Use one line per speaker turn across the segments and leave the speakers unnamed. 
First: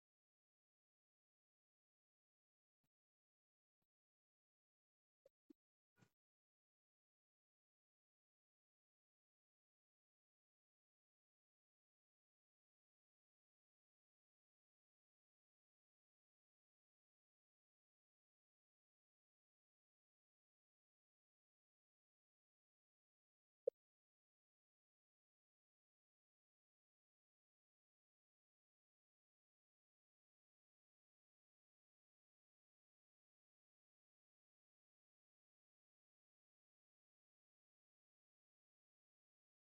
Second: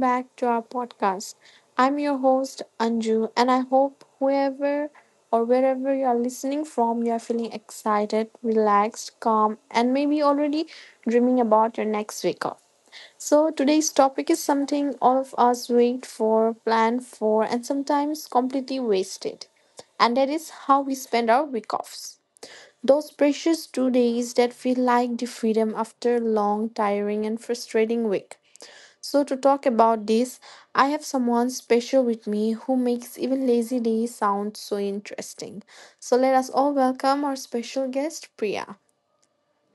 back to our podcast. I'm your host, Anju, and I hope whoever or wherever you are listening from, you are feeling excited, relaxed, calm, and maybe already dreaming about your next week off. So, today's topic is something all of us wait for, plan for, and sometimes completely wasted, and that is how we spend our week offs. Those precious 2 days that feel like the freedom after a long, tiring, and frustrating week. So, to talk about this, I have someone special with me who makes even lazy days sound so interesting. So, let us all welcome our special guest, Priya.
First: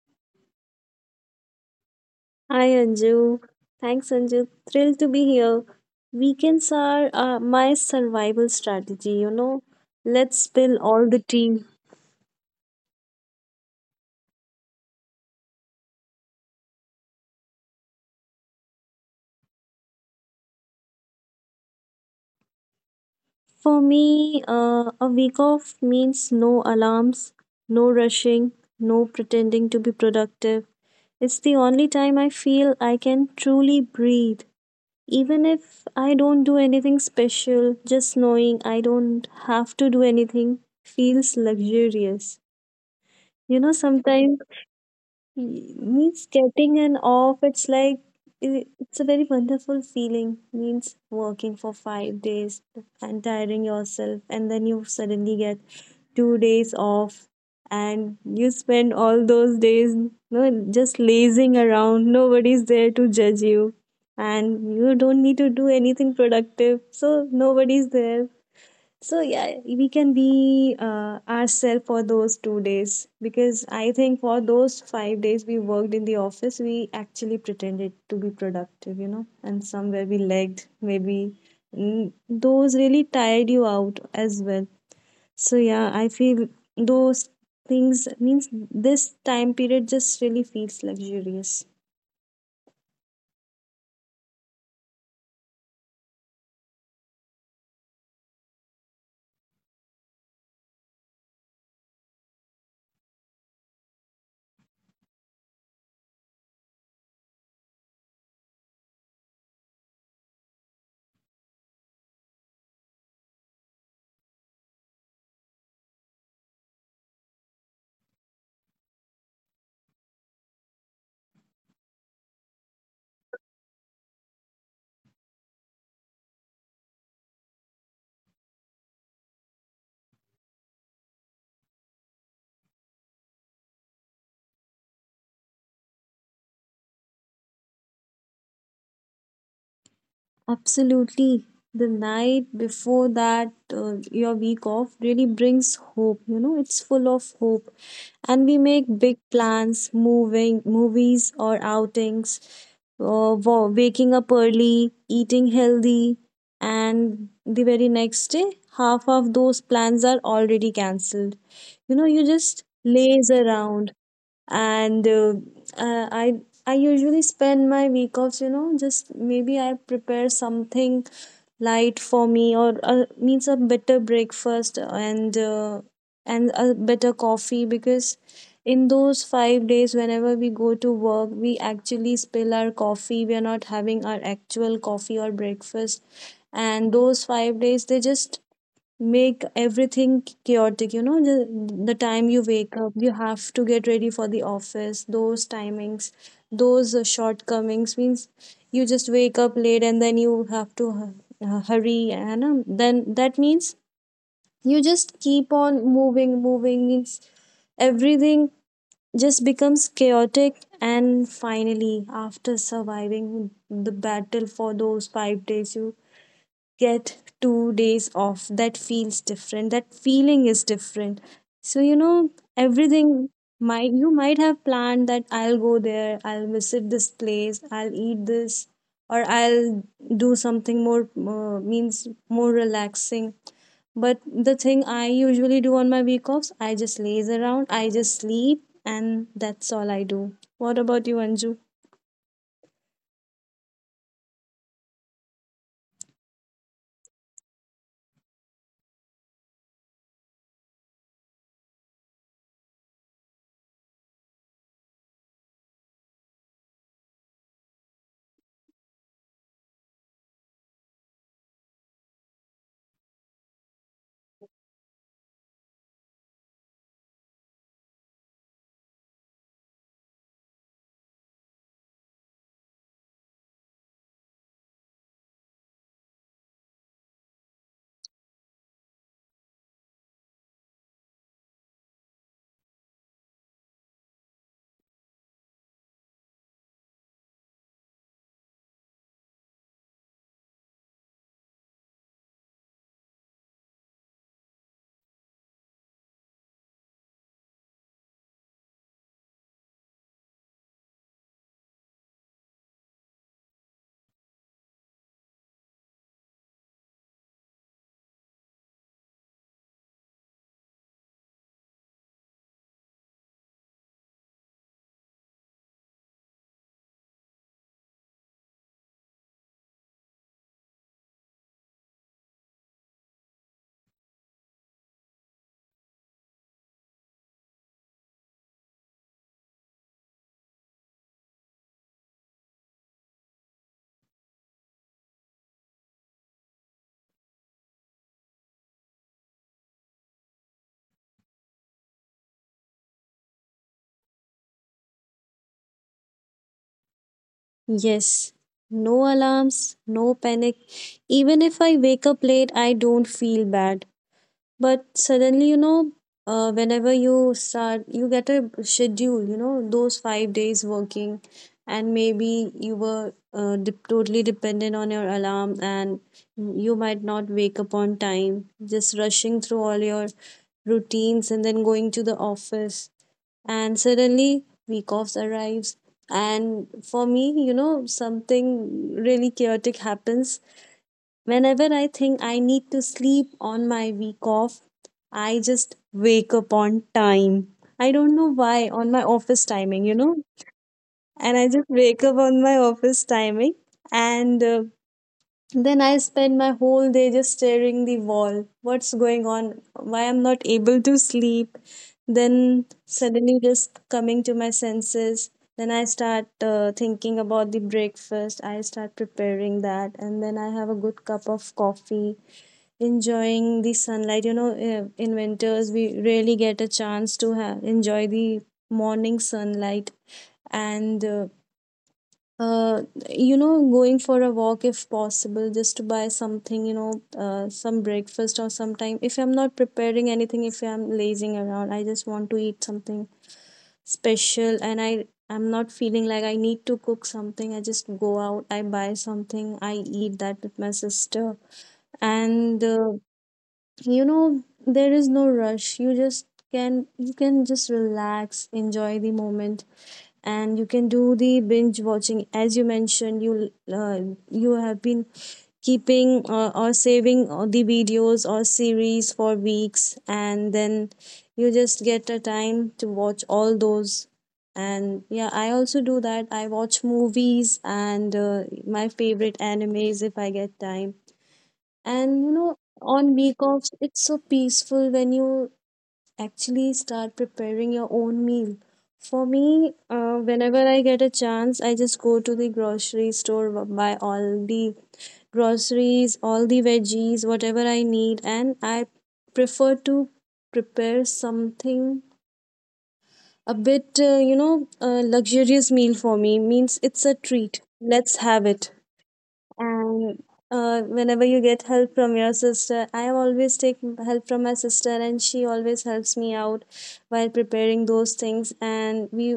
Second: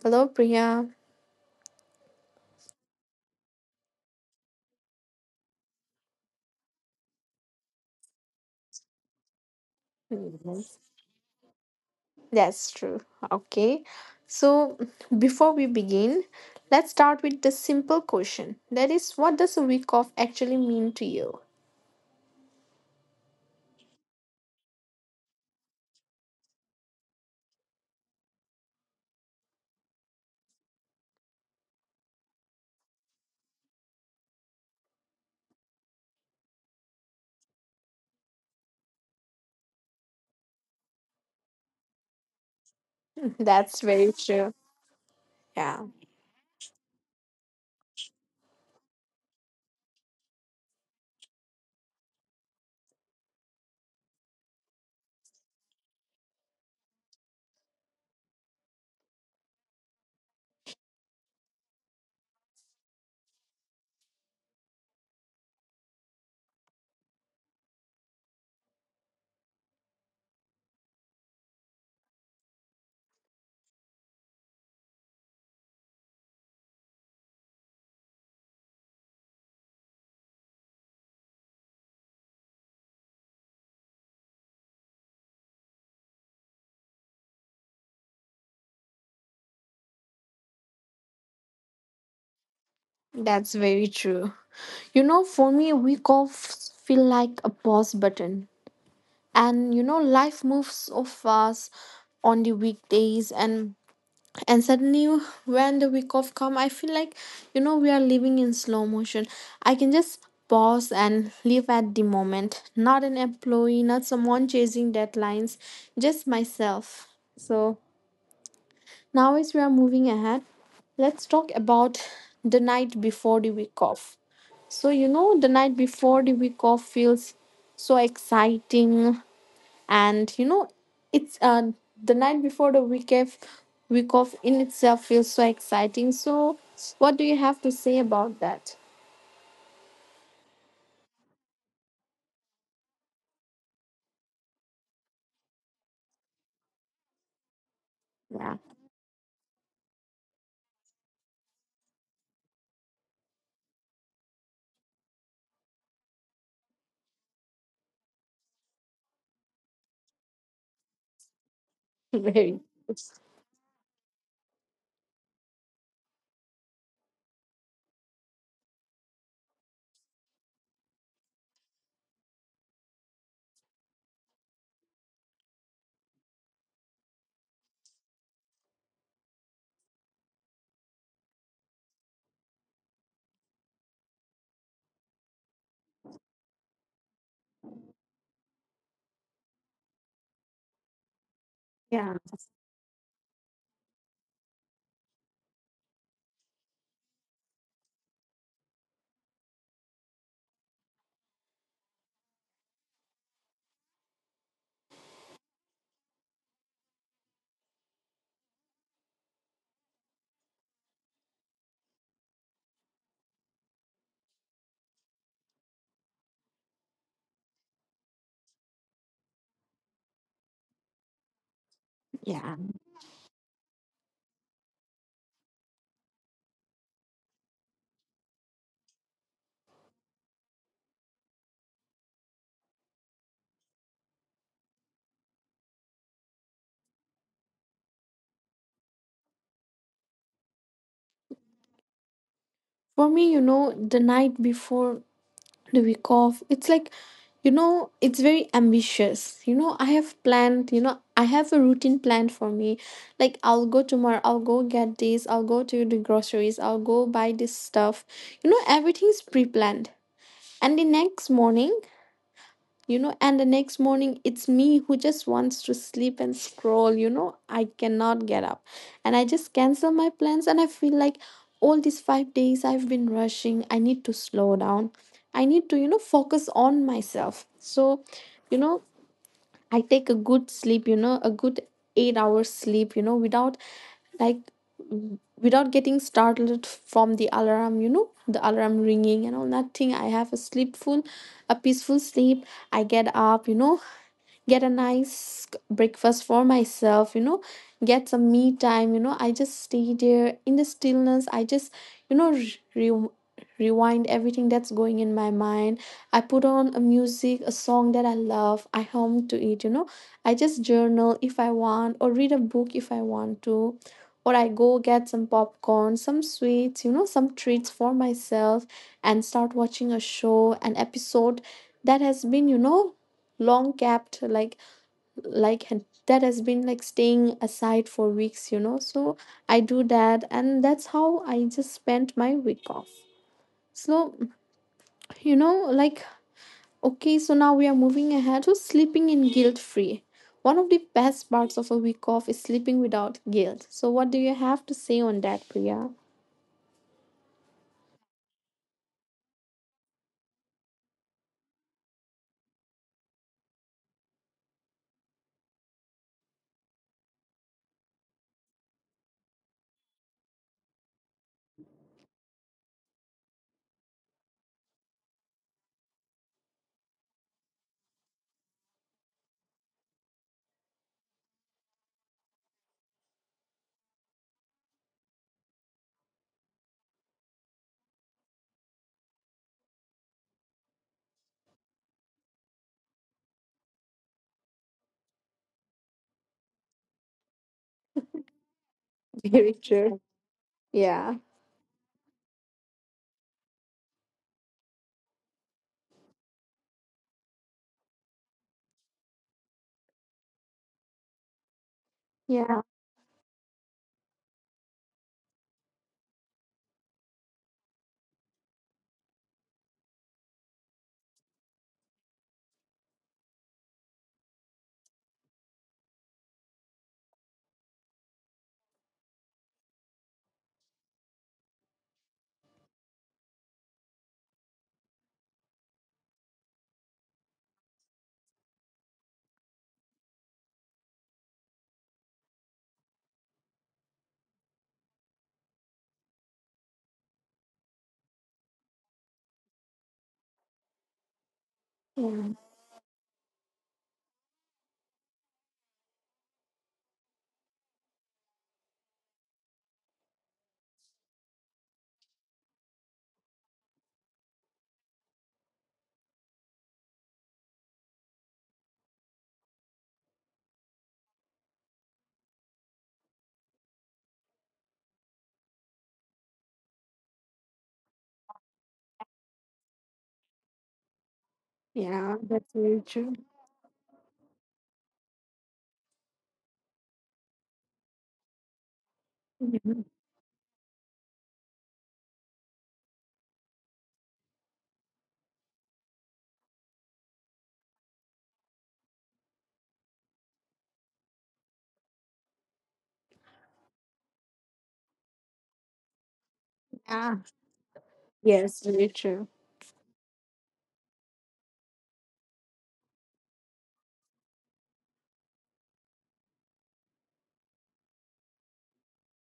Hello, Priya.
Hi Anju. Thanks Anju. Thrilled to be here. Weekends are my survival strategy. Let's
Hmm.
spill all the tea.
That's true. Okay. So, before we begin, let's start with the simple question, that is, what does a week off actually mean to you?
For me, a week off means no alarms, no rushing, no pretending to be productive. It's the only time I feel I can truly breathe. Even if I don't do anything special, just knowing I don't have to do anything feels luxurious. You know,
That's very
sometimes
true.
Y-
Yeah,
means getting an off, it's like, it's a very wonderful feeling. Means working for 5 days and tiring yourself, and then you suddenly get 2 days off, and you spend all those days. No, just lazing around, nobody's there to judge you, and you don't need to do anything productive, so nobody's there. So yeah, we can be ourselves for those 2 days, because I think for those 5 days we worked in the office, we actually pretended to be productive, and somewhere we lagged. Maybe those really tired you out as well. So yeah, I feel those things means this time period just really feels luxurious.
that's very true. You know, for me, a week off feel like a pause button. And you know, life moves so fast on the weekdays, and suddenly when the week off come, I feel like, you know, we are living in slow motion. I can just pause and live at the moment, not an employee, not someone chasing deadlines, just myself. So now as we are moving ahead, let's talk about the night before the week off. So you know, the night before the week off feels so exciting. And you know, it's the night before the week off, week off in itself feels so exciting, so what do you have to say about that?
Absolutely. The night before that, your week off really brings hope. It's full of hope. And
Yeah.
we make big plans, moving, movies or outings, waking up early, eating healthy. And the very next day, half of those plans are already cancelled. You
Very.
just laze around, and uh, i I usually spend my week offs, just maybe I prepare something light for me. Or means a better breakfast, and and a better coffee, because in those 5 days whenever we go to work, we actually spill our coffee, we are not having our actual coffee or breakfast. And those 5 days they just make everything chaotic. The
Yeah,
time you wake up, you have to get ready for the office, those timings, those shortcomings. Means you just wake up late, and then you have to hurry, and then that means you just keep on moving. Moving means everything just becomes chaotic. And finally, after surviving the battle for those 5 days, you get 2 days off. That feels different, that feeling is different. So
yeah,
everything, might you might have planned that I'll go there, I'll visit this place, I'll eat this, or I'll do something more means more relaxing. But the thing I usually do on my week offs, I just laze around, I just sleep, and that's all I do. What about you, Anju?
for me, you know, the night before the week off, it's like, you know, it's very ambitious. You know, I have planned, you know, I have a routine planned for me, like I'll go tomorrow, I'll go get this, I'll go to the groceries, I'll go buy this stuff. You know, everything's pre-planned. And the next morning, you know, and the next morning, it's me who just wants to sleep and scroll, you know, I cannot get up. And I just cancel my plans and I feel like all these 5 days I've been rushing. I need to slow down. I need to, you know, focus on myself. So, you know, I take a good sleep, you know, a good 8 hours sleep, you know, without like without getting startled from the alarm, you know, the alarm ringing and all that thing. I have a sleepful, a peaceful sleep. I get up, you know, get a nice breakfast for myself, you know, get some me time, you know. I just stay there in the stillness. I just, you know, re- rewind everything that's going in my mind. I put on a music, a song that I love. I hum to it, you know. I just journal if I want or read a book if I want to. Or I go get some popcorn, some sweets, you know, some treats for myself and start watching a show, an episode that has been, you know, long kept, like that has been like staying aside for weeks, you know. So I do that, and that's how I just spent my week off. So, you know, like okay, so now we are moving ahead to sleeping in guilt free. One of the best parts of a week off is sleeping without guilt, so what do you have to say on that, Priya?
Yes, no alarms, no panic. Even if I wake up late, I don't feel bad. But suddenly, whenever you start, you get a schedule, those 5 days working, and maybe you were totally dependent on your alarm, and you might not wake up on time, just rushing through all your routines and then going to the office. And suddenly week offs arrives, and for me something really chaotic happens. Whenever I think I need to sleep on my week off, I just wake up on time. I don't know why, on my office
Very
timing you
true.
know
Yeah,
And I just wake up on my office timing. And then I spend my whole day just staring the wall. What's going on? Why I'm not able to sleep?
yeah,
Then suddenly just coming to my senses. Then I start thinking about the breakfast. I start preparing that, and then I have a good cup of coffee, enjoying the sunlight. In winters we rarely get a chance to have enjoy the morning sunlight, and uh, going for a walk if possible, just to buy something, some breakfast or sometime. If I'm not preparing anything, if I'm lazing around, I just want to eat something special, and I I'm not feeling like I need to cook something. I just go out, I buy something, I eat that with my sister.
yeah,
And there is no rush. You just can just relax, enjoy the moment. And you can do the binge watching, as you mentioned. You you have been keeping, or saving, the videos or series for weeks, and then you just get a time to watch all those. And yeah, I also do that. I watch movies and my favorite animes if I get time. And
yeah, that's very
on
true.
week offs it's so peaceful when you actually start preparing your own meal. For me,
Mhm.
whenever I get a chance, I just go to the grocery store, buy all the groceries, all the veggies, whatever I need, and I prefer to prepare something a bit, a luxurious meal for me. Means it's a
Yeah.
treat. Let's have
Yes,
it.
very true.
And whenever you get help from your sister, I always take help from my sister, and she always helps me out while preparing those things, and we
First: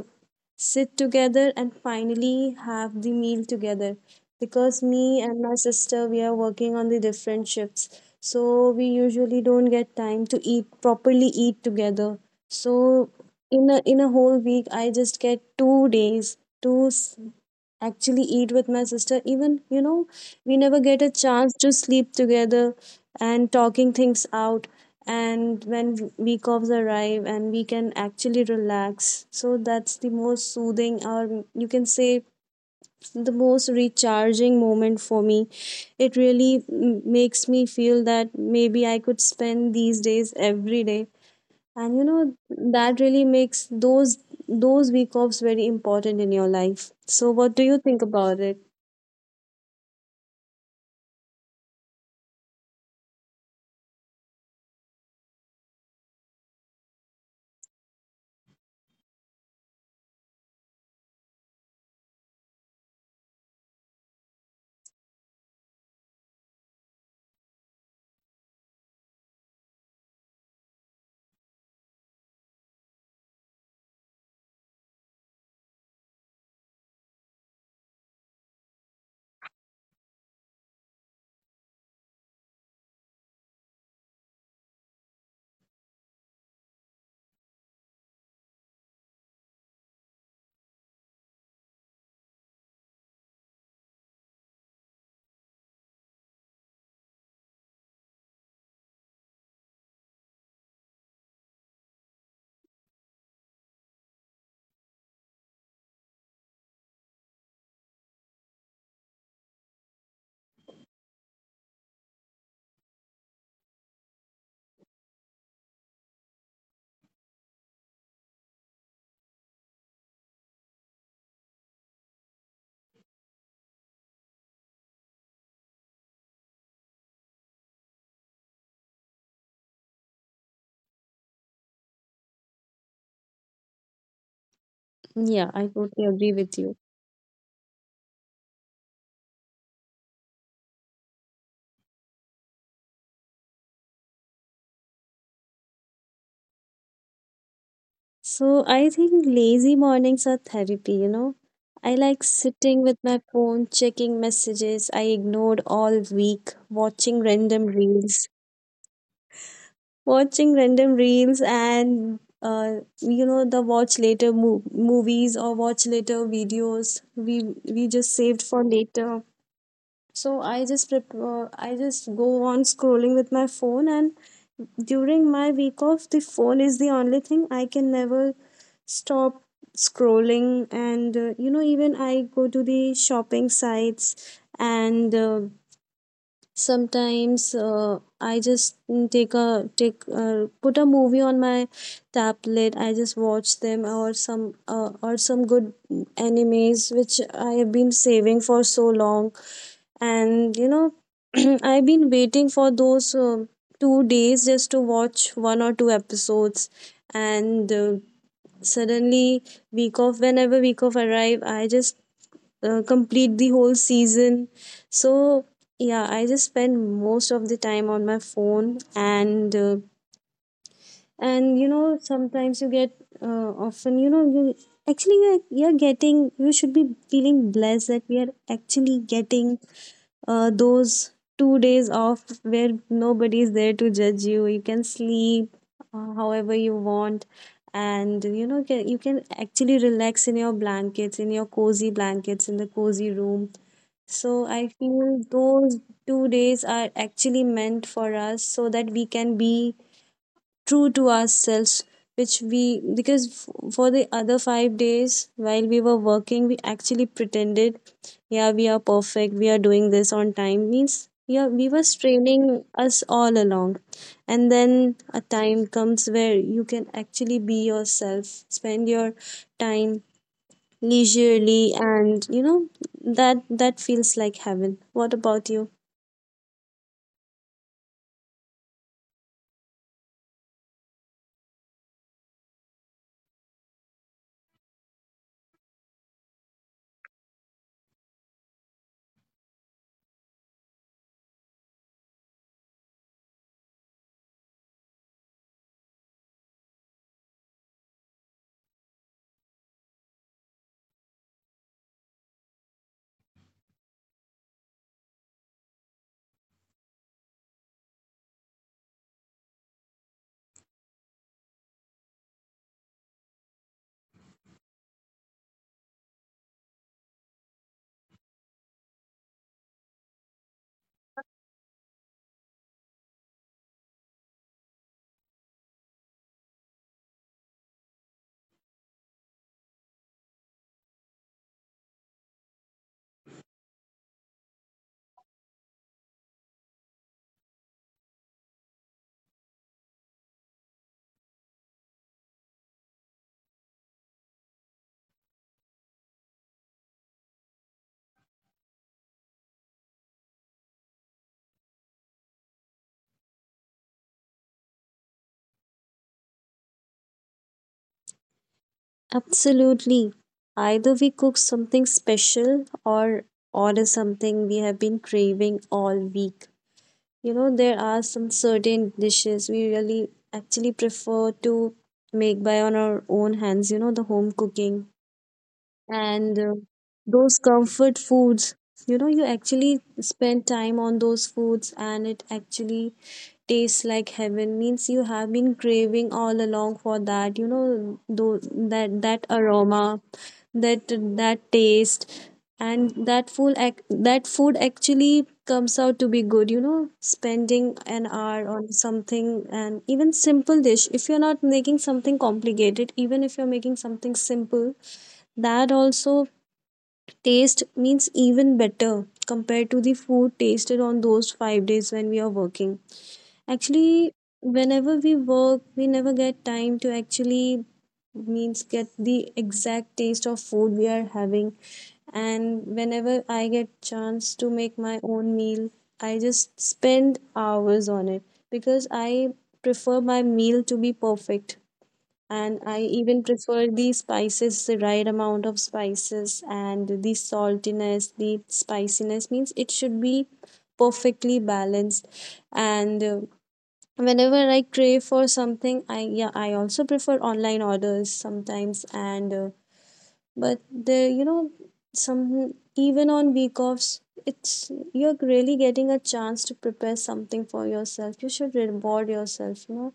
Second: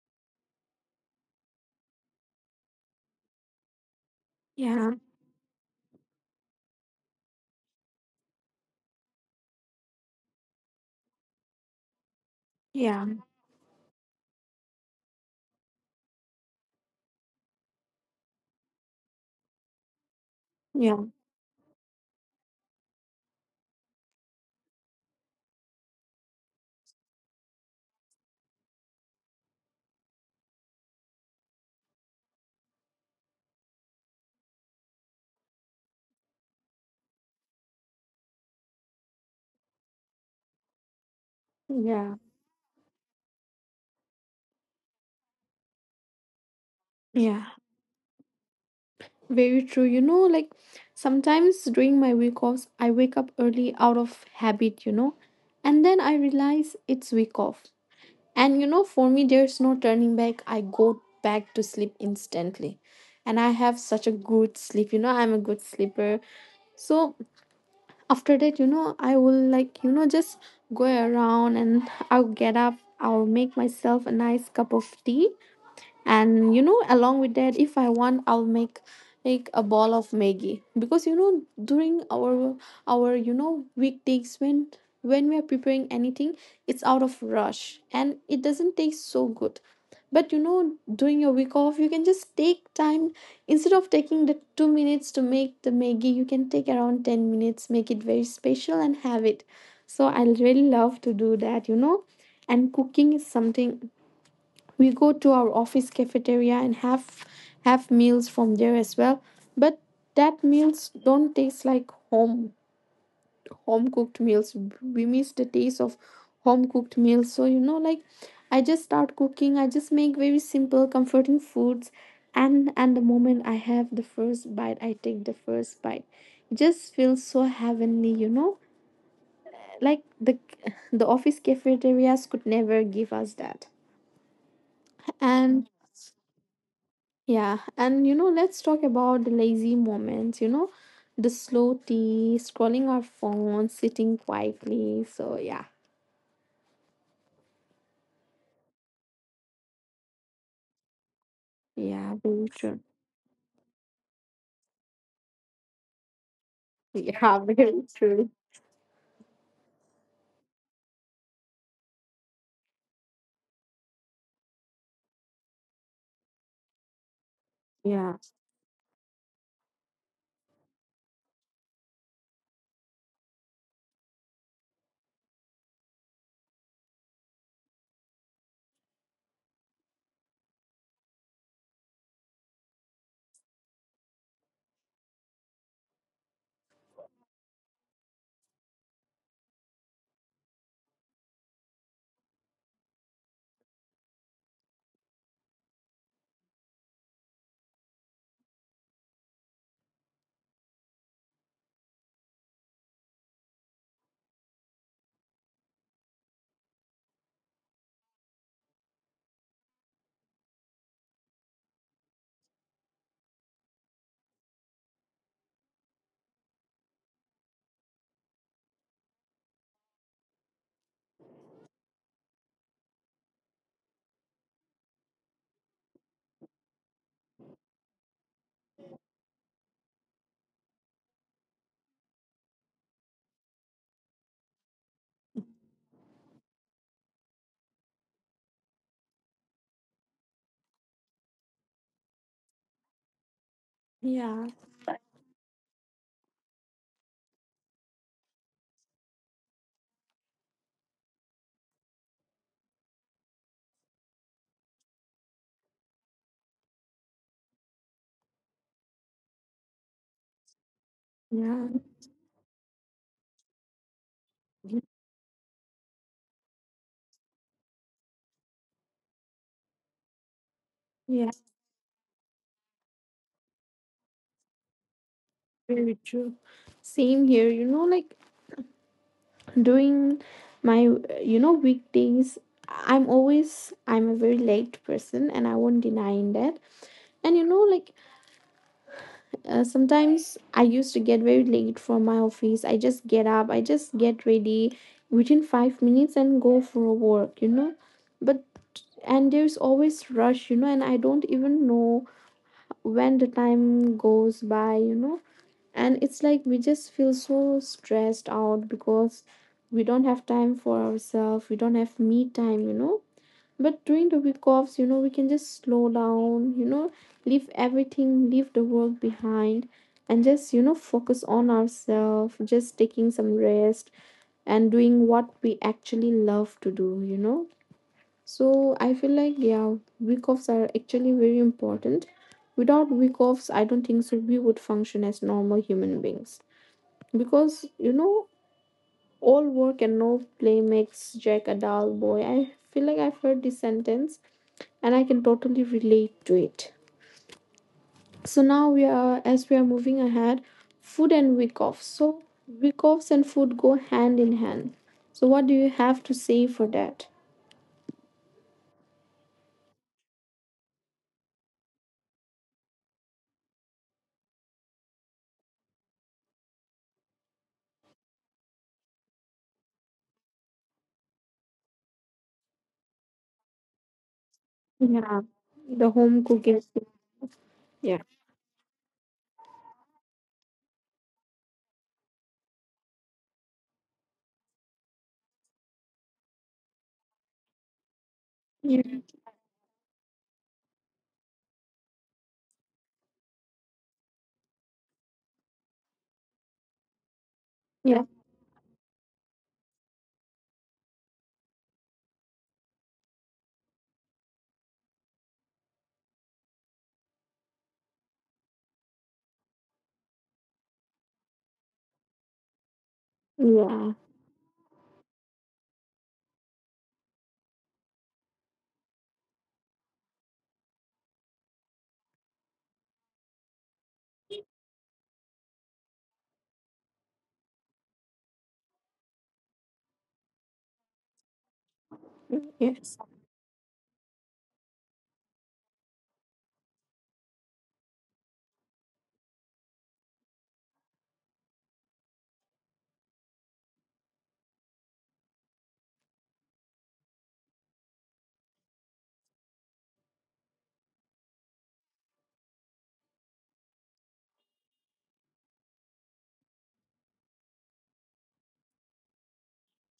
sit together and finally have the meal together. Because
Yeah,
me and my sister, we are working on the different shifts, so we usually don't get time to eat properly, eat together. So
yeah,
in a whole week I just get 2 days, actually eat with my sister. Even we never get
yeah,
a chance to sleep together, and talking things out. And when week offs arrive, and we can actually relax. So that's the most soothing, or you can say the most recharging moment for me. It really makes me feel that maybe I could spend these days every day. And
yeah,
that really makes those week offs very important in your life. So
yeah.
what do you think about it?
Very true. You know, like sometimes during my week offs, I wake up early out of habit, you know, and then I realize it's week off. And you know, for me, there's no turning back. I go back to sleep instantly. And I have such a good sleep, you know, I'm a good sleeper. So after that, you know, I will like, you know, just go around and I'll get up, I'll make myself a nice cup of tea. And you know, along with that, if I want, I'll make a ball of maggie. Because you know, during our you know weekdays, when we are preparing anything, it's out of rush and it doesn't taste so good. But you know, during your week off, you can just take time. Instead of taking the 2 minutes to make the maggie, you can take around 10 minutes, make it very special and have it. So I really love to do that, you know. And cooking is something, we go to our office cafeteria and have meals from there as well. But that meals don't taste like home, home cooked meals. We miss the taste of home cooked meals. So you know, like I just start cooking, I just make very simple comforting foods. And the moment I take the first bite, it just feels so heavenly, you know. Like the office cafeterias could never give us that.
Yeah, I
And
totally agree with you.
yeah, and you know, let's talk about the lazy moments, you know, the slow tea, scrolling our phones, sitting quietly. So, yeah,
So I think lazy mornings are therapy. I
yeah,
like
very
sitting
true.
with my phone, checking messages I ignored all week, watching
Yeah,
random
very
reels,
true.
watching random reels and the watch later movies, or watch later videos we
Yeah,
just saved for later. So I just I just go on scrolling with my phone. And during my week off, the phone is the only thing I can never stop scrolling. And even I go to the shopping sites, and sometimes I just mm, take a take put a movie on my tablet. I just watch them, or some good animes which I have been saving for so long. And I've been waiting for those 2 days just to watch one or two episodes. And suddenly, week off, whenever week off arrive, I just complete the whole season. So yeah, I just spend most of the time on my phone. And and sometimes you get, often, you're getting, you should be feeling blessed that we are actually getting those 2 days off, where nobody is there to judge you, you can sleep however you want. And you can actually relax in your blankets, in your cozy blankets, in the cozy room.
yeah,
So I feel those 2 days are actually meant for us, so that we can be true to ourselves, which we... because for the other 5 days while we were working we actually pretended, yeah, we are perfect, we are doing this on time, means, yeah,
yeah,
we were straining us all along. And then a time comes where you can actually be yourself, spend your time
yeah,
leisurely. And that feels like heaven. What about you?
very true. Same here, you know, like during my, you know, weekdays, I'm always, I'm a very late person and I won't deny in that. And you know, like sometimes I used to get very late from my office. I just get up, I just get ready within 5 minutes and go for a walk, you know. But and there's always rush, you know, and I don't even know when the time goes by, you know. And it's like we just feel so stressed out because we don't have time for ourselves, we don't have me time, you know. But during the week offs, you know, we can just slow down, you know, leave everything, leave the work behind, and just, you know, focus on ourselves, just taking some rest and doing what we actually love to do, you know. So I feel like, yeah, week offs are actually very important. Without week offs, I don't think so we would function as normal human beings. Because, you know, all work and no play makes Jack a dull boy. I feel like I've heard this sentence and I can totally relate to it. So now we are, as we are moving ahead, food and week off. So week offs and food go hand in hand. So what do you have to say for that?
Absolutely. Either we cook something special, or order something we have been craving all week. There are some certain dishes we really actually prefer to make by on our own hands, the home cooking.
Yeah, the home cooking.
And those
Yeah,
comfort foods, you actually spend time on those foods and it actually tastes like heaven. Means you have been craving all along for that, those,
yeah,
that aroma, that that taste. And that food, that food actually comes out to be good, spending
yeah,
an hour on something. And even simple dish, if you're not making something complicated, even if you're making something simple, that also taste, means, even better compared to the food tasted on those 5 days when we are working.
yeah.
Actually, whenever we work, we never get time to actually means get the exact taste of food we are having. And whenever I get chance to make my own meal, I just spend hours on it, because I prefer my meal to be perfect. And
Yes.
I even prefer the spices, the right amount of spices, and the saltiness, the spiciness, means it should be perfectly balanced. And whenever I crave for something, I yeah, I also prefer online orders sometimes. And but the you know some even on week offs. It's you're really getting a chance to prepare something for yourself. You should reward yourself,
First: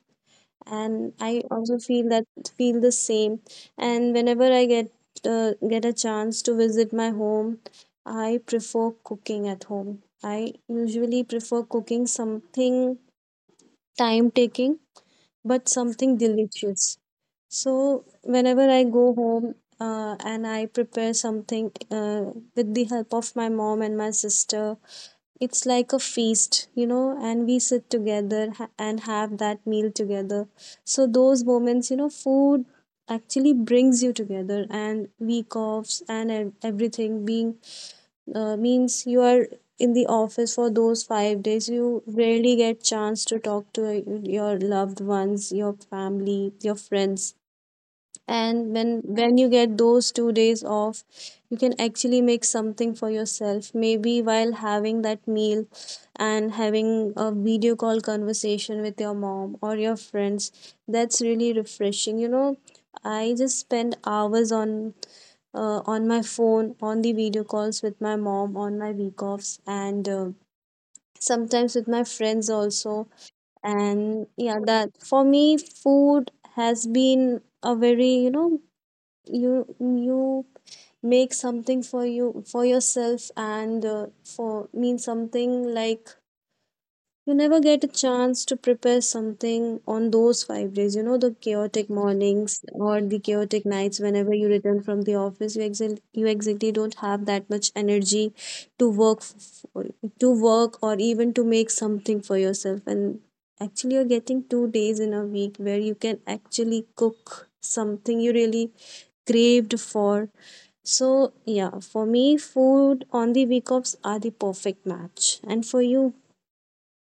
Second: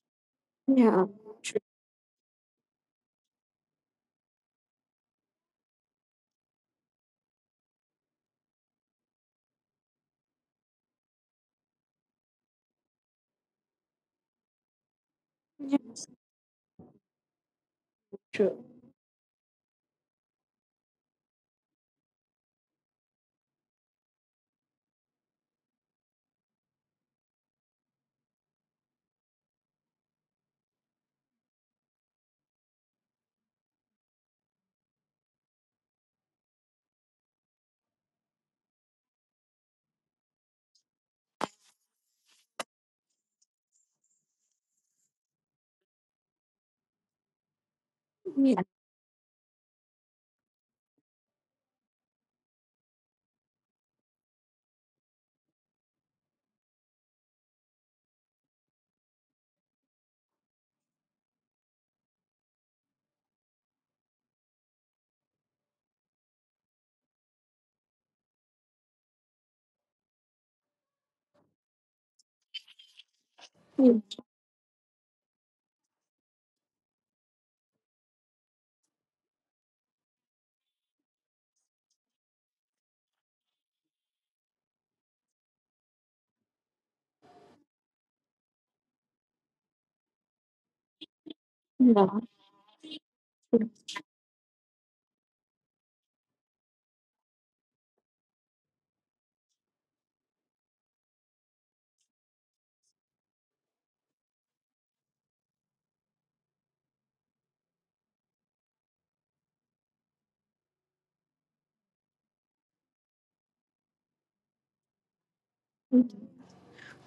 Yeah.
and I
True.
also feel that feel the same. And whenever I get a chance to visit my home, I prefer cooking at home. I usually prefer cooking something time taking, but
Yeah.
something delicious. So
True.
whenever I go home and I prepare something with the help of my mom and my sister, it's like a feast, you know, and we sit together and have that meal together. So those moments, you know, food actually brings you together and week offs and everything being means you are in the office for those 5 days, you rarely get chance to talk to your loved ones, your family, your friends.
Yeah.
And when you get those 2 days off, you can actually make something for yourself, maybe while having that meal and having a video call conversation with your mom or your friends. That's really refreshing, you know. I just spend hours on my phone, on the video calls with my mom on my week offs, and sometimes with my friends also. And yeah, that for me, food has been a very, you know, you make something for you, for yourself, and for mean something like you never get a chance to prepare something on those 5 days. You know, the chaotic
Yeah.
mornings or the chaotic nights, whenever you return from the office, you exil you exactly don't have that much energy to work f- to work or even to make something for yourself. And actually, you're getting 2 days in a week where you can actually cook something you really craved for. So, yeah, for me, food on the week offs are the perfect match. And for you,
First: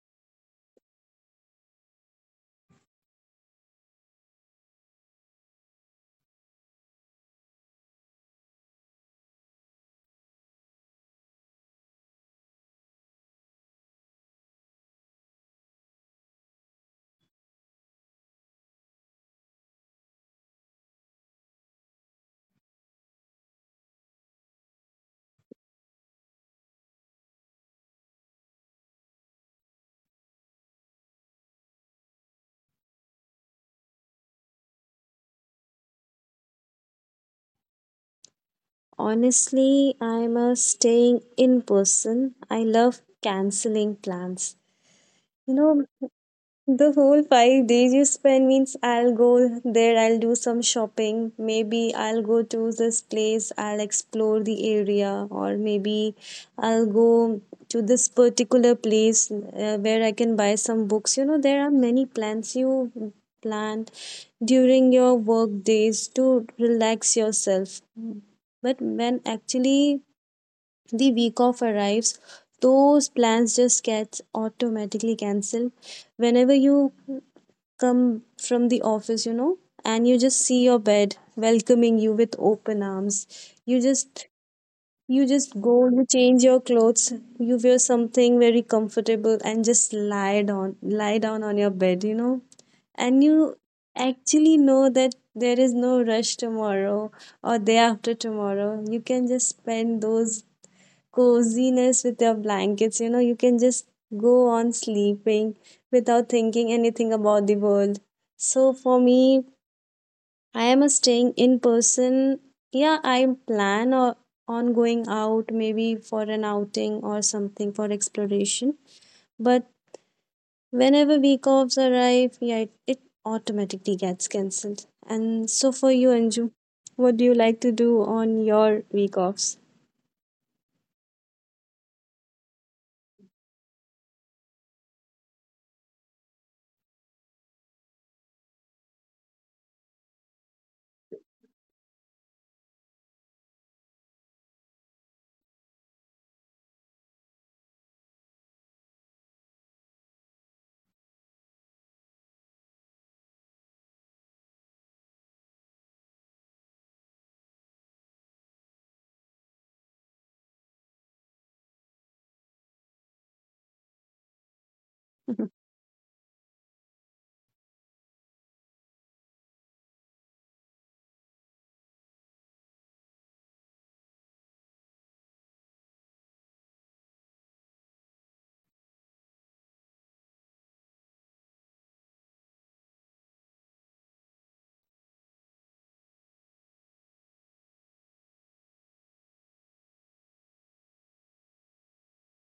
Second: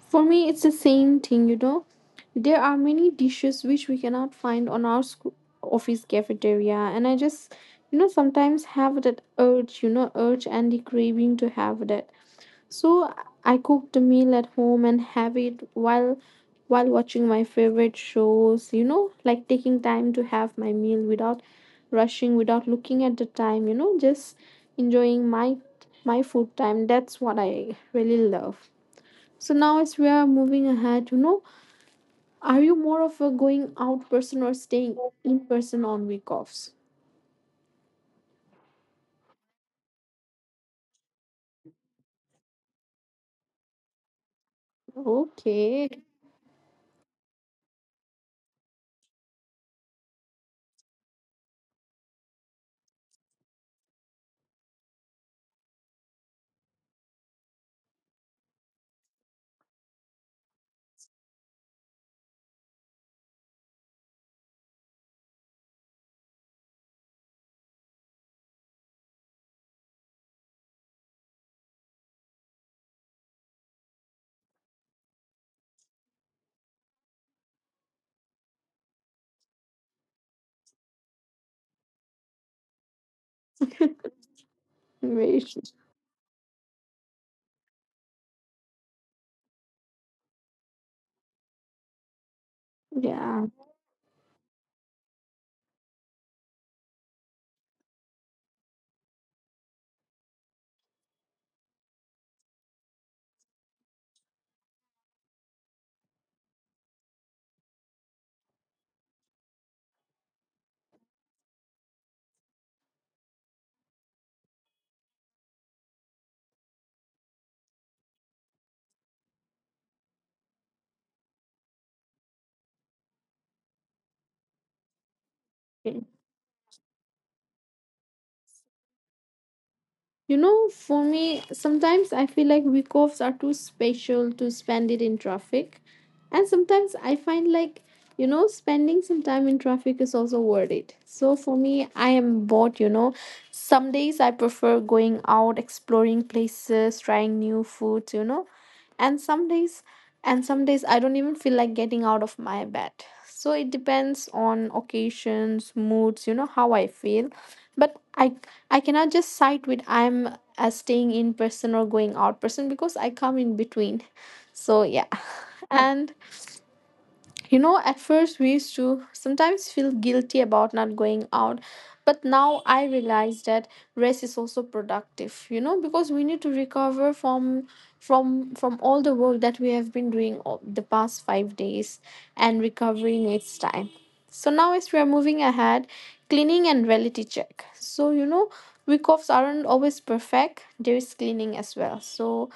For me, it's the same thing, you know. There are many dishes which we cannot find on our school, office cafeteria, and I just, you know, sometimes have that urge, you know, urge and the craving to have that. So I cook the meal at home and have it while watching my favorite shows, you know, like taking time to have my meal without rushing, without looking at the time, you know, just enjoying my food time. That's what I really love. So now as we are moving ahead, you know, are you more of a going out person or staying in person on week offs?
honestly, I'm a staying in person. I love canceling plans. You know,
Okay.
the whole 5 days you spend means I'll go there, I'll do some shopping. Maybe I'll go to this place, I'll explore the area, or maybe I'll go to this particular place where I can buy some books. You know, there are many plans you plan during your work days to relax yourself. But when actually the week off arrives, those plans just get automatically cancelled. Whenever you come from the office, you know, and you just see your bed welcoming you with open arms, you just
Very-.
you just go, you change your clothes, you wear something very comfortable and just lie down on your bed, you know, and
Yeah.
you actually know that there is no rush tomorrow or day after tomorrow. You can just spend those coziness with your blankets, you know, you can just go on sleeping without thinking anything about the world. So for me, I am a staying in person. Yeah, I plan or on going out maybe for an outing or something for exploration, but whenever week offs arrive, yeah, it automatically gets cancelled. And so for
Okay.
you, Anju, what do you like to do on your week offs?
You know, for me, sometimes I feel like week offs are too special to spend it in traffic. And sometimes I find like, you know, spending some time in traffic is also worth it. So for me, I am both, you know. Some days I prefer going out, exploring places, trying new foods, you know. And some days, I don't even feel like getting out of my bed. So it depends on occasions, moods, you know, how I feel. But I cannot just side with I'm as staying in person or going out person because I come in between. So yeah, and you know, at first we used to sometimes feel guilty about not going out, but now I realize that rest is also productive, you know, because we need to recover from from all the work that we have been doing the past 5 days, and recovering its time. So now as we are moving ahead, cleaning and reality check. So, you know, week offs aren't always perfect. There is cleaning as well. So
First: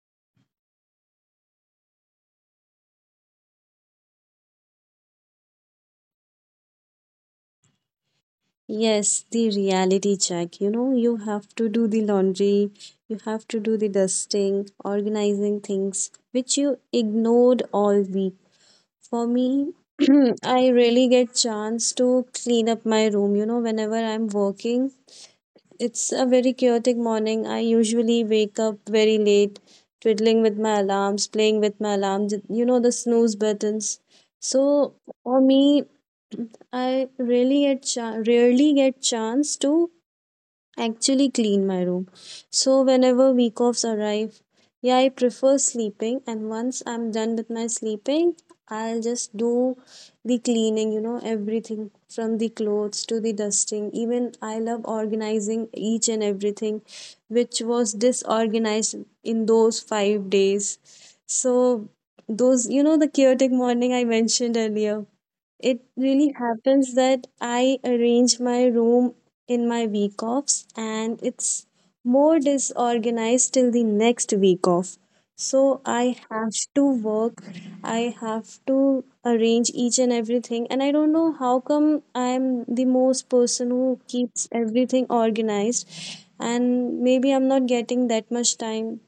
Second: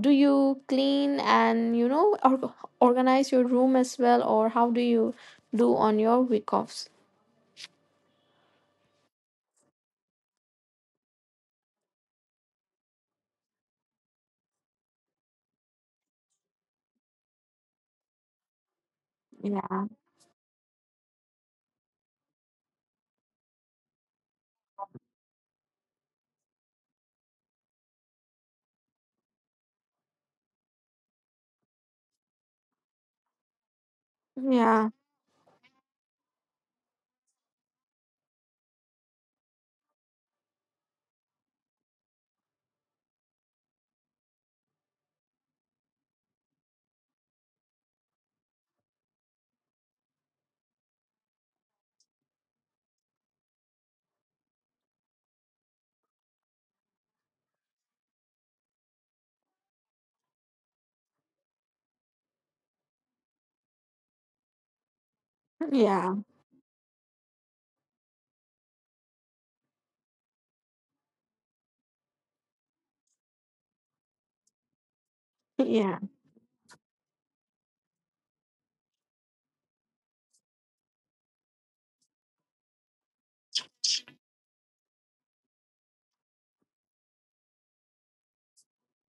do you clean and organize your room as well or how do you do on your week offs?
Yes, the reality check. You know, you have to do the laundry, you have to do the dusting, organizing things which you ignored all week. For me,
Yeah,
I really get chance to clean up my room, you know. Whenever I'm working, it's a very chaotic morning. I usually wake up very late, twiddling with my alarms, playing with my alarms, you know, the snooze buttons.
yeah,
So for me, I really rarely get chance to actually clean my room. So whenever week offs arrive, yeah, I prefer sleeping. And once I'm done with my sleeping, I'll just do the cleaning, you know, everything from the clothes to the dusting. Even I love organizing each and everything which was disorganized in those 5 days. So, those, you know, the chaotic morning I mentioned earlier, it
yeah,
really happens that I arrange my room in my week offs, and it's more disorganized till the next week off. So
yeah,
I have to work, I have to arrange each and everything. And I don't know how come I'm the most person who keeps everything organized, and maybe I'm not getting that much time,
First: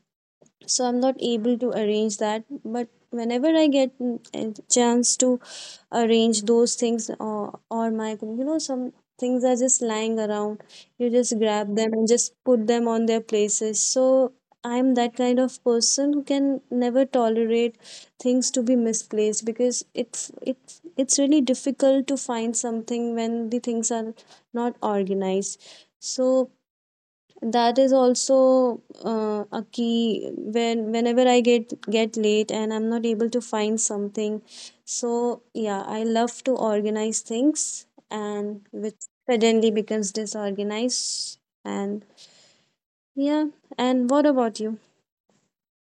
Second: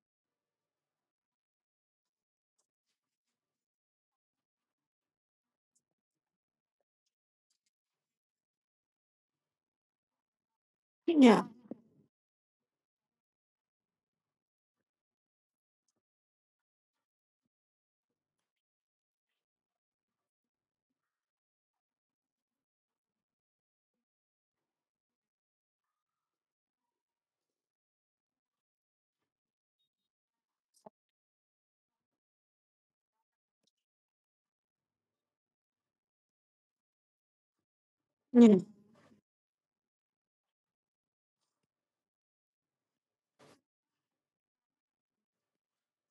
so I'm not able to arrange that. But whenever I get a chance to arrange those things, or my, you know, some things are just lying around, you just
yeah,
grab them and just put them on their places. So I'm that kind of person who can never tolerate things to be misplaced, because it's really difficult to find something when the things are not organized. So that is also a key when whenever I get late and I'm not able to find something. So yeah, I love to organize things,
yeah.
and which suddenly becomes disorganized. And yeah. And what about you?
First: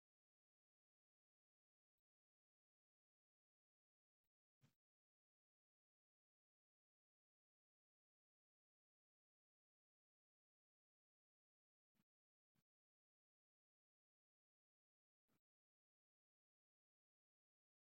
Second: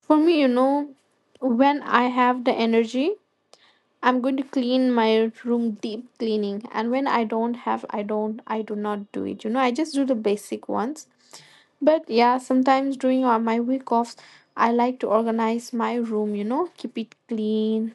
For me, you know, when I have the energy, I'm going to clean my room, deep cleaning. And when I don't have, I do not do it, you know. I just do the basic ones. But yeah, sometimes during my week offs, I like to organize my room, you know, keep it clean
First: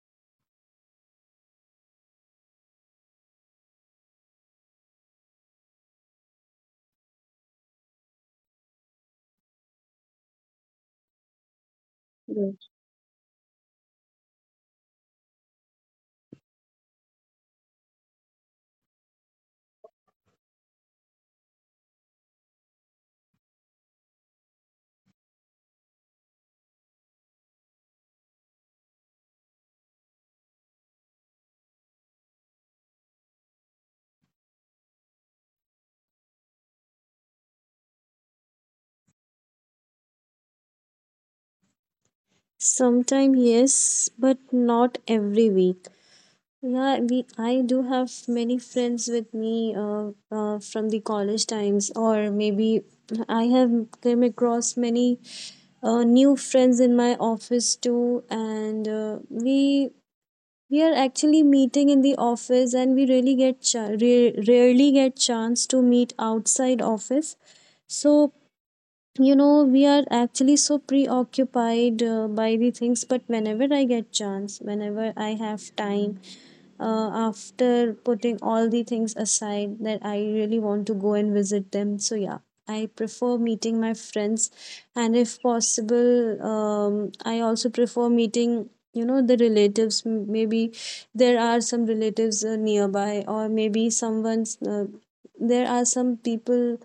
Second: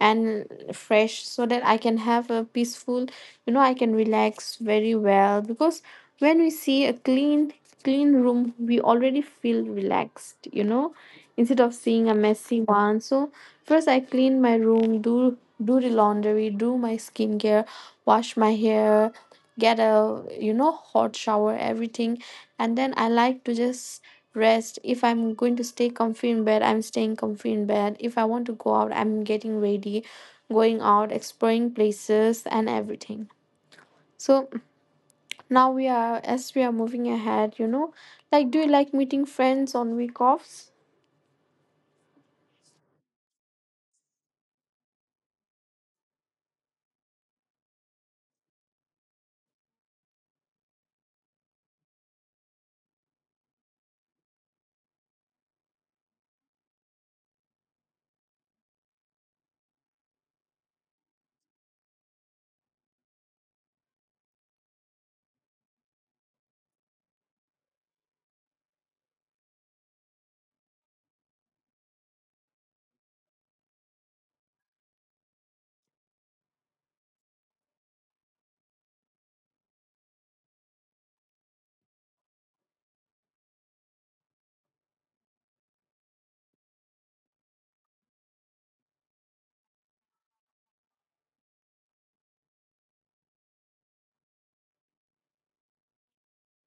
and fresh, so that I can have a peaceful, you know, I can relax very well. Because when we see a clean, clean room, we already feel relaxed, you know, instead of seeing a
Yes.
messy one. So first I clean my room, do the laundry, do my skincare, wash my hair, get a, you know, hot shower, everything. And then I like to just rest. If I'm going to stay comfy in bed, I'm staying comfy in bed. If I want to go out, I'm getting ready, going out, exploring places and everything. So now we are, as we are moving ahead, you know, like, do you like meeting friends on week offs?
Sometime yes, but not every week. Yeah, I do have many friends with me from the college times, or maybe I have come across many new friends in my office too, and we are actually meeting in the office, and we really rarely get chance to meet outside office. So you know, we are actually so preoccupied by the things, but whenever I get chance, whenever I have time after putting all the things aside, that I really want to go and visit them. So yeah, I prefer meeting my friends. And if possible, I also prefer meeting, you know, the relatives. Maybe there are some relatives nearby, or maybe someone's there are some people,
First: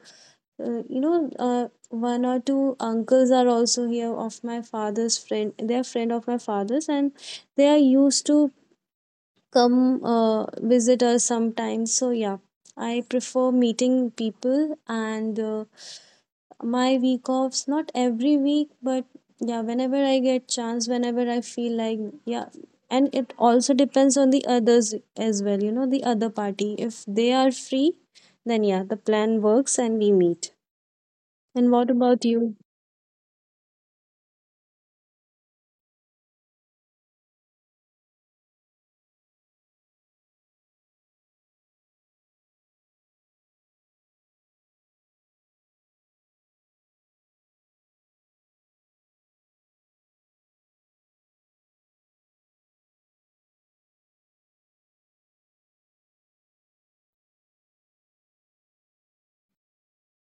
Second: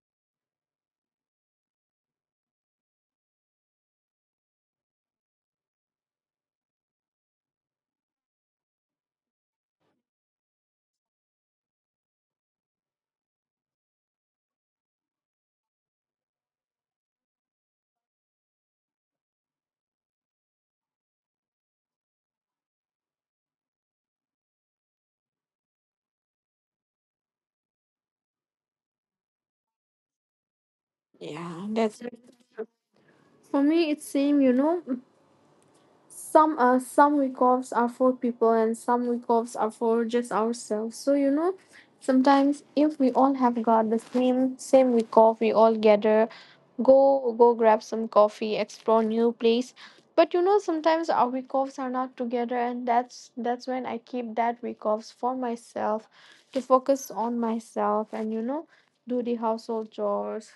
you know, one or two uncles are also here of my father's friend. They are friend of my father's, and they are used to come visit us sometimes. So yeah, I prefer meeting people and my week offs, not every week, but yeah, whenever I get chance, whenever I feel like. Yeah. And it also depends on the others as well, you know, the other party, if they are free, then yeah, the plan works and we meet.
Yeah,
And what
that's it.
about you?
For me it's same, you know. Some some week-offs are for people and some week-offs are for just ourselves. So you know, sometimes if we all have got the same week-off, we all gather, go grab some coffee, explore new place. But you know, sometimes our week-offs are not together, and that's when I keep that week-offs for myself, to focus on myself and, you know, do the household chores,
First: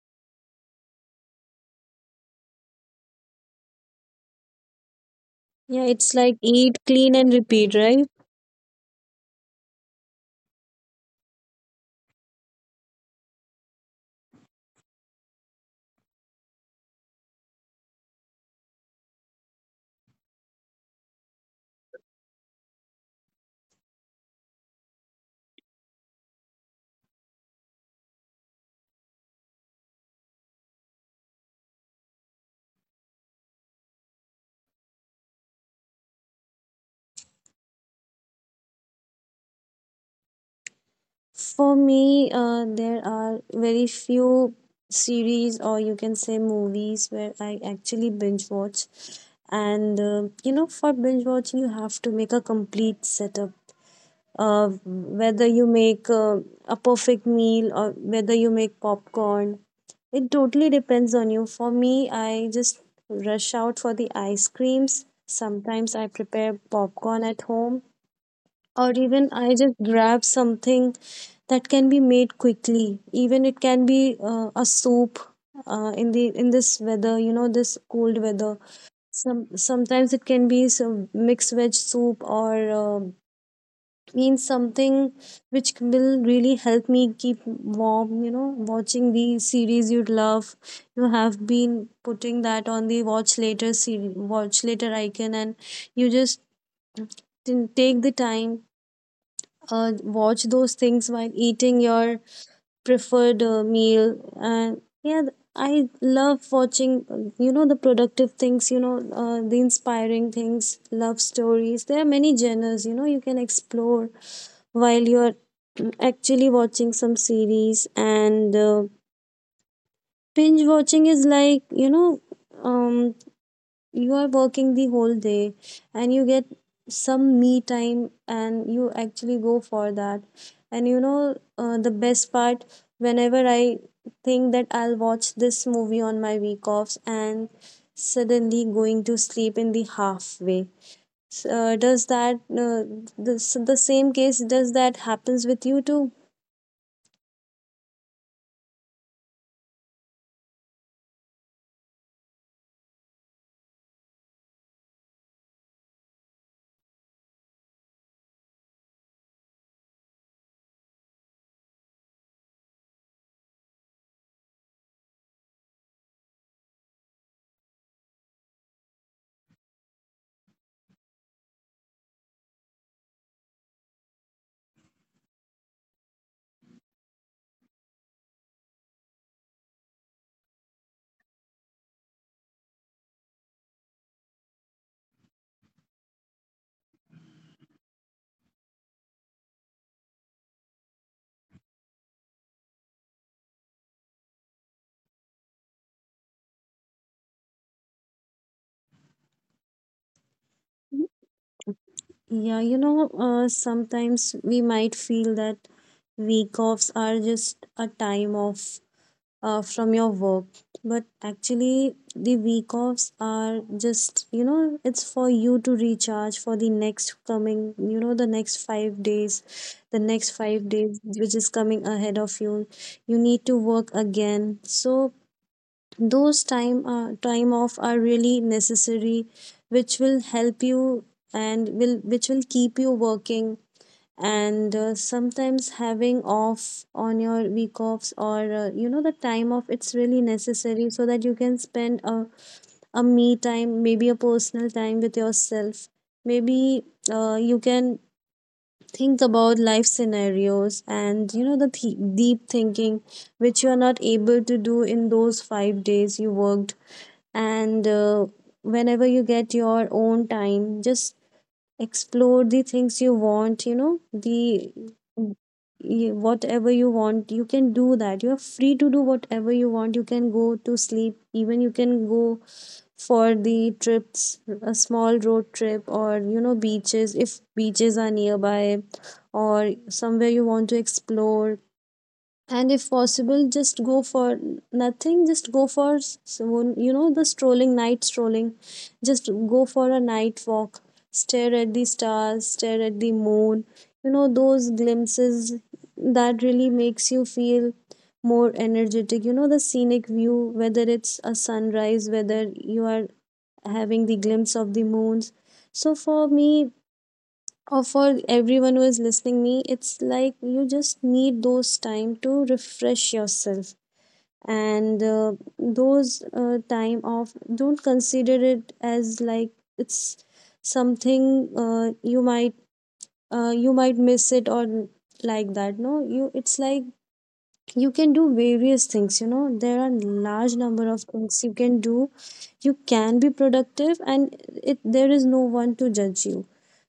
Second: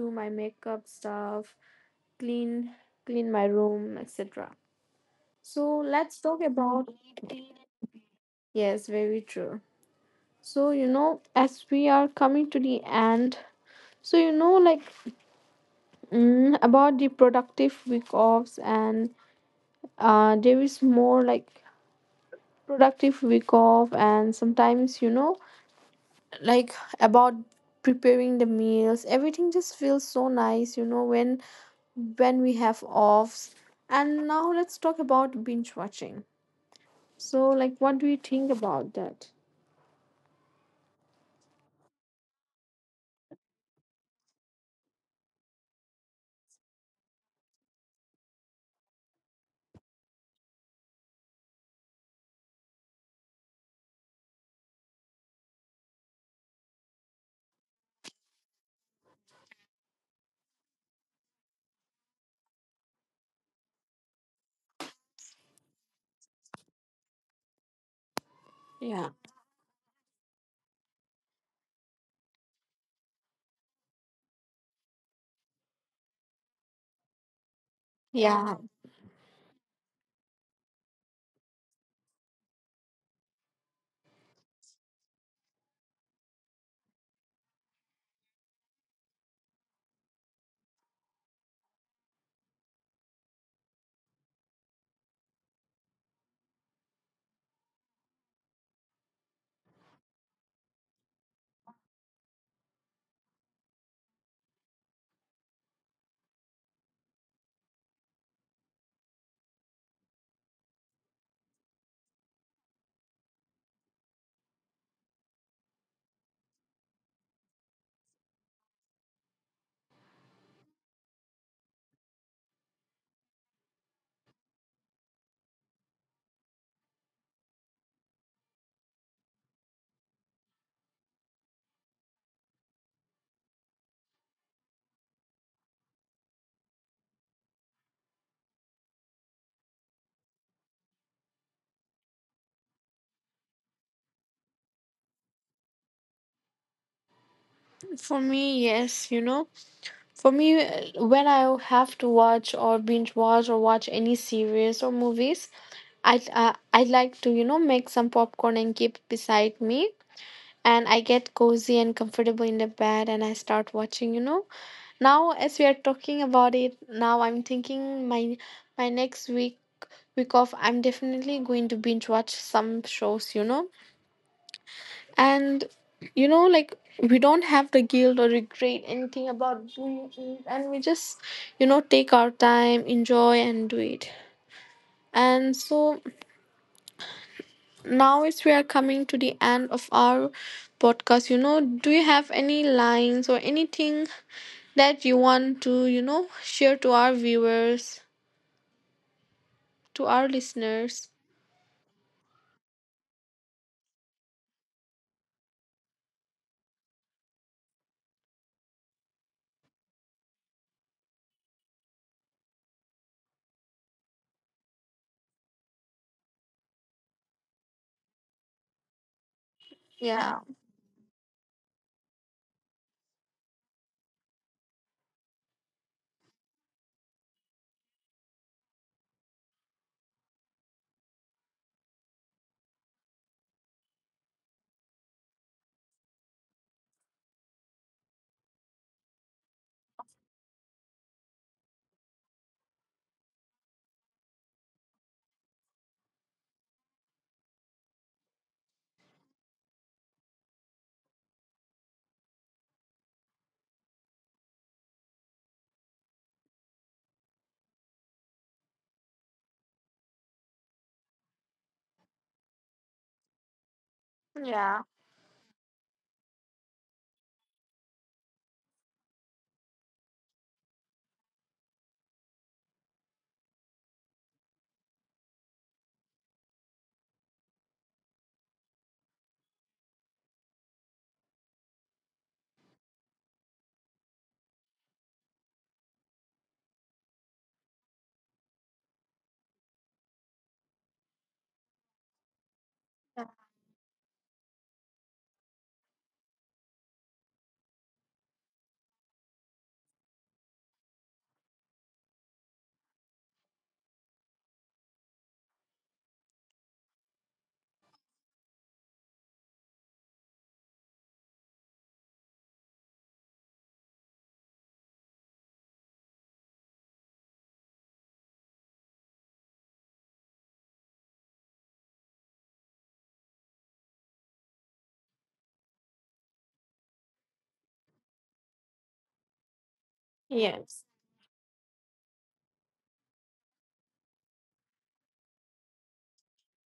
do my makeup stuff, clean, clean my room, etc. So
Yeah, it's
let's
like
talk
eat,
about.
clean, and repeat, right?
Yes, very true. So, you know, as we are coming to the end, so you know, like, about the productive week offs. And there is more like productive week off. And sometimes, you know, like, about preparing the meals, everything just feels so nice, you know, when we have offs. And now let's talk about binge watching. So, like, what do you think about that?
For me, there are very few series, or you can say movies, where I actually binge watch. And you know, for binge watching, you have to make a complete setup. Whether you make a perfect meal or whether you make popcorn, it totally depends on you. For me, I just rush out for the ice creams. Sometimes I prepare popcorn at home, or
Yeah.
even I just grab something that can be made quickly. Even it can be a soup in the in this weather, you know, this cold weather.
Yeah.
Sometimes it can be some mixed veg soup or uh, means something which will really help me keep warm. You know, watching the series you'd love, you have been putting that on the watch later series, watch later icon, and you just didn't take the time watch those things while eating your preferred meal. And yeah, I love watching you know, the productive things, you know, the inspiring things, love stories. There are many genres, you know, you can explore while you're actually watching some series. And binge watching is like, you know, um you are working the whole day and you get some me time and you actually go for that. And you know, the best part, whenever I think that I'll watch this movie on my week offs and suddenly going to sleep in the halfway. Does that the same case, does that happens with you too?
For me, yes, you know. For me, when I have to watch or binge watch or watch any series or movies, I like to, you know, make some popcorn and keep it beside me. And I get cozy and comfortable in the bed and I start watching, you know. Now, as we are talking about it, now I'm thinking my my next week off, I'm definitely going to binge watch some shows, you know. And you know, like, we don't have the guilt or regret anything about doing it, and we just, you know, take our time, enjoy and do it. And so now, as we are coming to the end of our podcast, you know, do you have any lines or anything that you want to, you know, share to our viewers, to our listeners?
Yeah, you know, sometimes we might feel that week offs are just a time off from your work. But actually the week offs are just, you know, it's for you to recharge for the next coming, you know, the next 5 days, the next
Yeah,
5 days which is coming ahead of you. You need to work again. So those time time off are really necessary, which will help you and will which will keep you working. And sometimes having off on your week offs or you know, the time off, it's really necessary so that you can spend a me time, maybe a personal time with yourself. Maybe you can think about life scenarios and, you know, deep thinking which you are not able to do in those 5 days you worked. And whenever you get your own time, just explore the things you want, you know, the
yeah,
whatever you want, you can do that. You are free to do whatever you want. You can go to sleep, even you can go for the trips, a small road trip, or you know, beaches, if beaches are nearby, or somewhere you want to explore. And if possible, just go for nothing, just go for someone, you know, the strolling, night strolling, just go for a night walk, stare at the stars, stare at the moon. You know, those glimpses that really makes you feel more energetic, you know, the scenic view, whether it's a sunrise, whether you are having the glimpse of the moons. So for me, or for everyone who is listening me, it's like you just need those time to refresh yourself. And those time off, don't consider it as like it's something, you might miss it or like that. No, you, it's like you can do various things, you know, there are large number
yes,
of things you can do. You can be productive, and it there is no one to judge you.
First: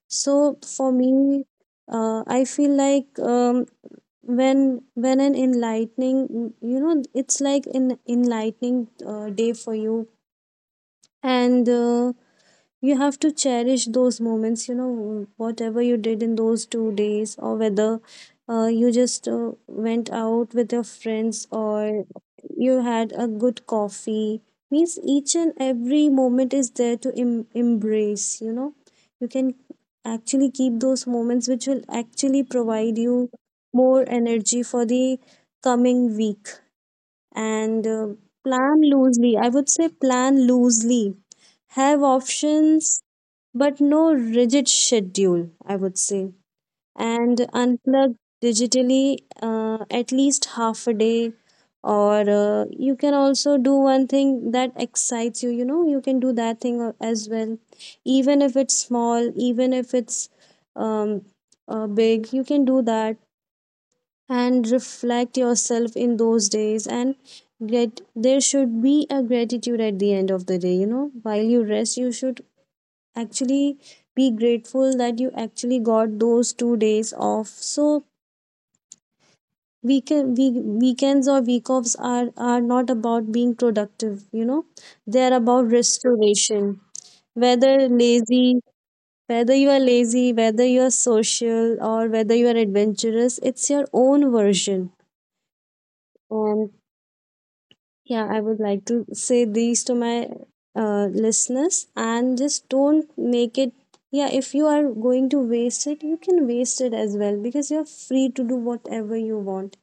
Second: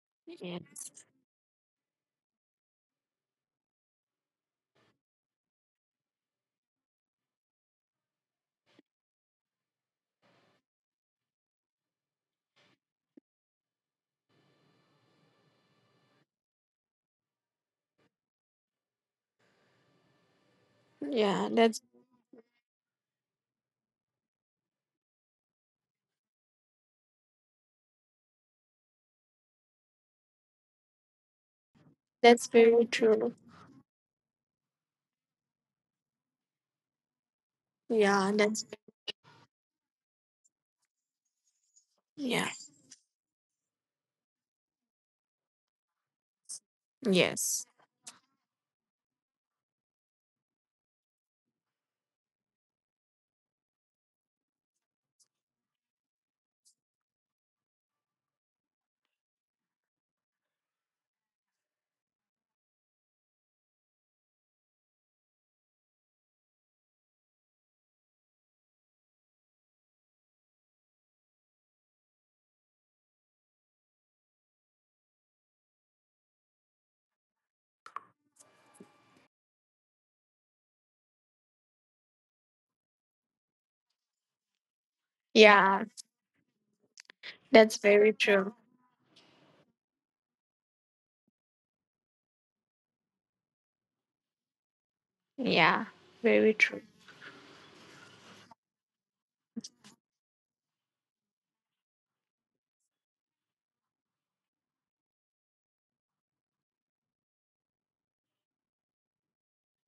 So
yeah,
for me, I feel like when an enlightening, you know, it's like an enlightening day for you. And you have to cherish those moments, you know, whatever you did in those 2 days, or whether you just went out with your friends,
yeah, that's
or you had a good coffee, means each and every moment is there to embrace, you know. You can actually keep those moments which will actually
very
provide
true.
you more energy for the coming week. And
Yeah, that's
plan loosely. I would say plan loosely. Have
yeah,
options, but no rigid schedule, I would say. And
yes.
unplug digitally at least half a day. Or you can also do one thing that excites you, you know, you can do that thing as well. Even if it's small, even if it's um, big, you can do that and reflect yourself in those days. And get, there should be a gratitude at the end of the day, you know, while you rest, you should actually be grateful that you actually got those 2 days off. So weekends or week offs are not about being productive, you know, they are about
Yeah,
restoration, whether
that's very
lazy,
true.
whether you are lazy, whether you are social, or whether you are adventurous, it's your own version.
Yeah, very
And
true.
yeah, I would like to say these to my listeners and just don't make it. Yeah, if you are going to waste it, you can waste it as well, because you're free to do whatever you want.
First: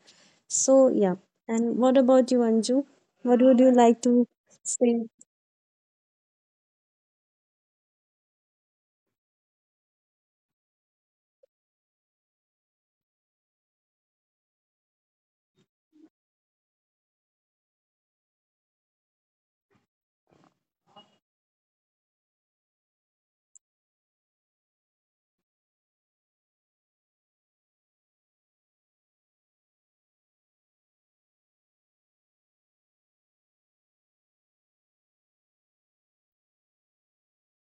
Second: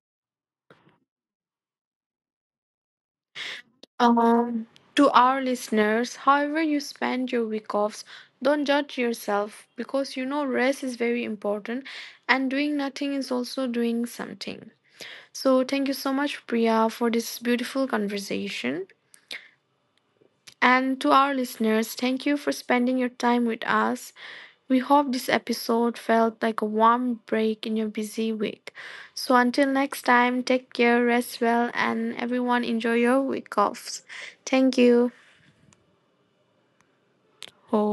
So, yeah. And what about you, Anju? What would you like to
Um,
say?
to our listeners, however you spend your week offs, don't judge yourself, because you know rest is very important, and doing nothing is also doing something. So, thank you so much, Priya, for this beautiful conversation. And to our listeners, thank you for spending your time with us. We hope this episode felt like a warm break in your busy week. So until next time, take care, rest well, and everyone enjoy your week offs. Thank you. Ho.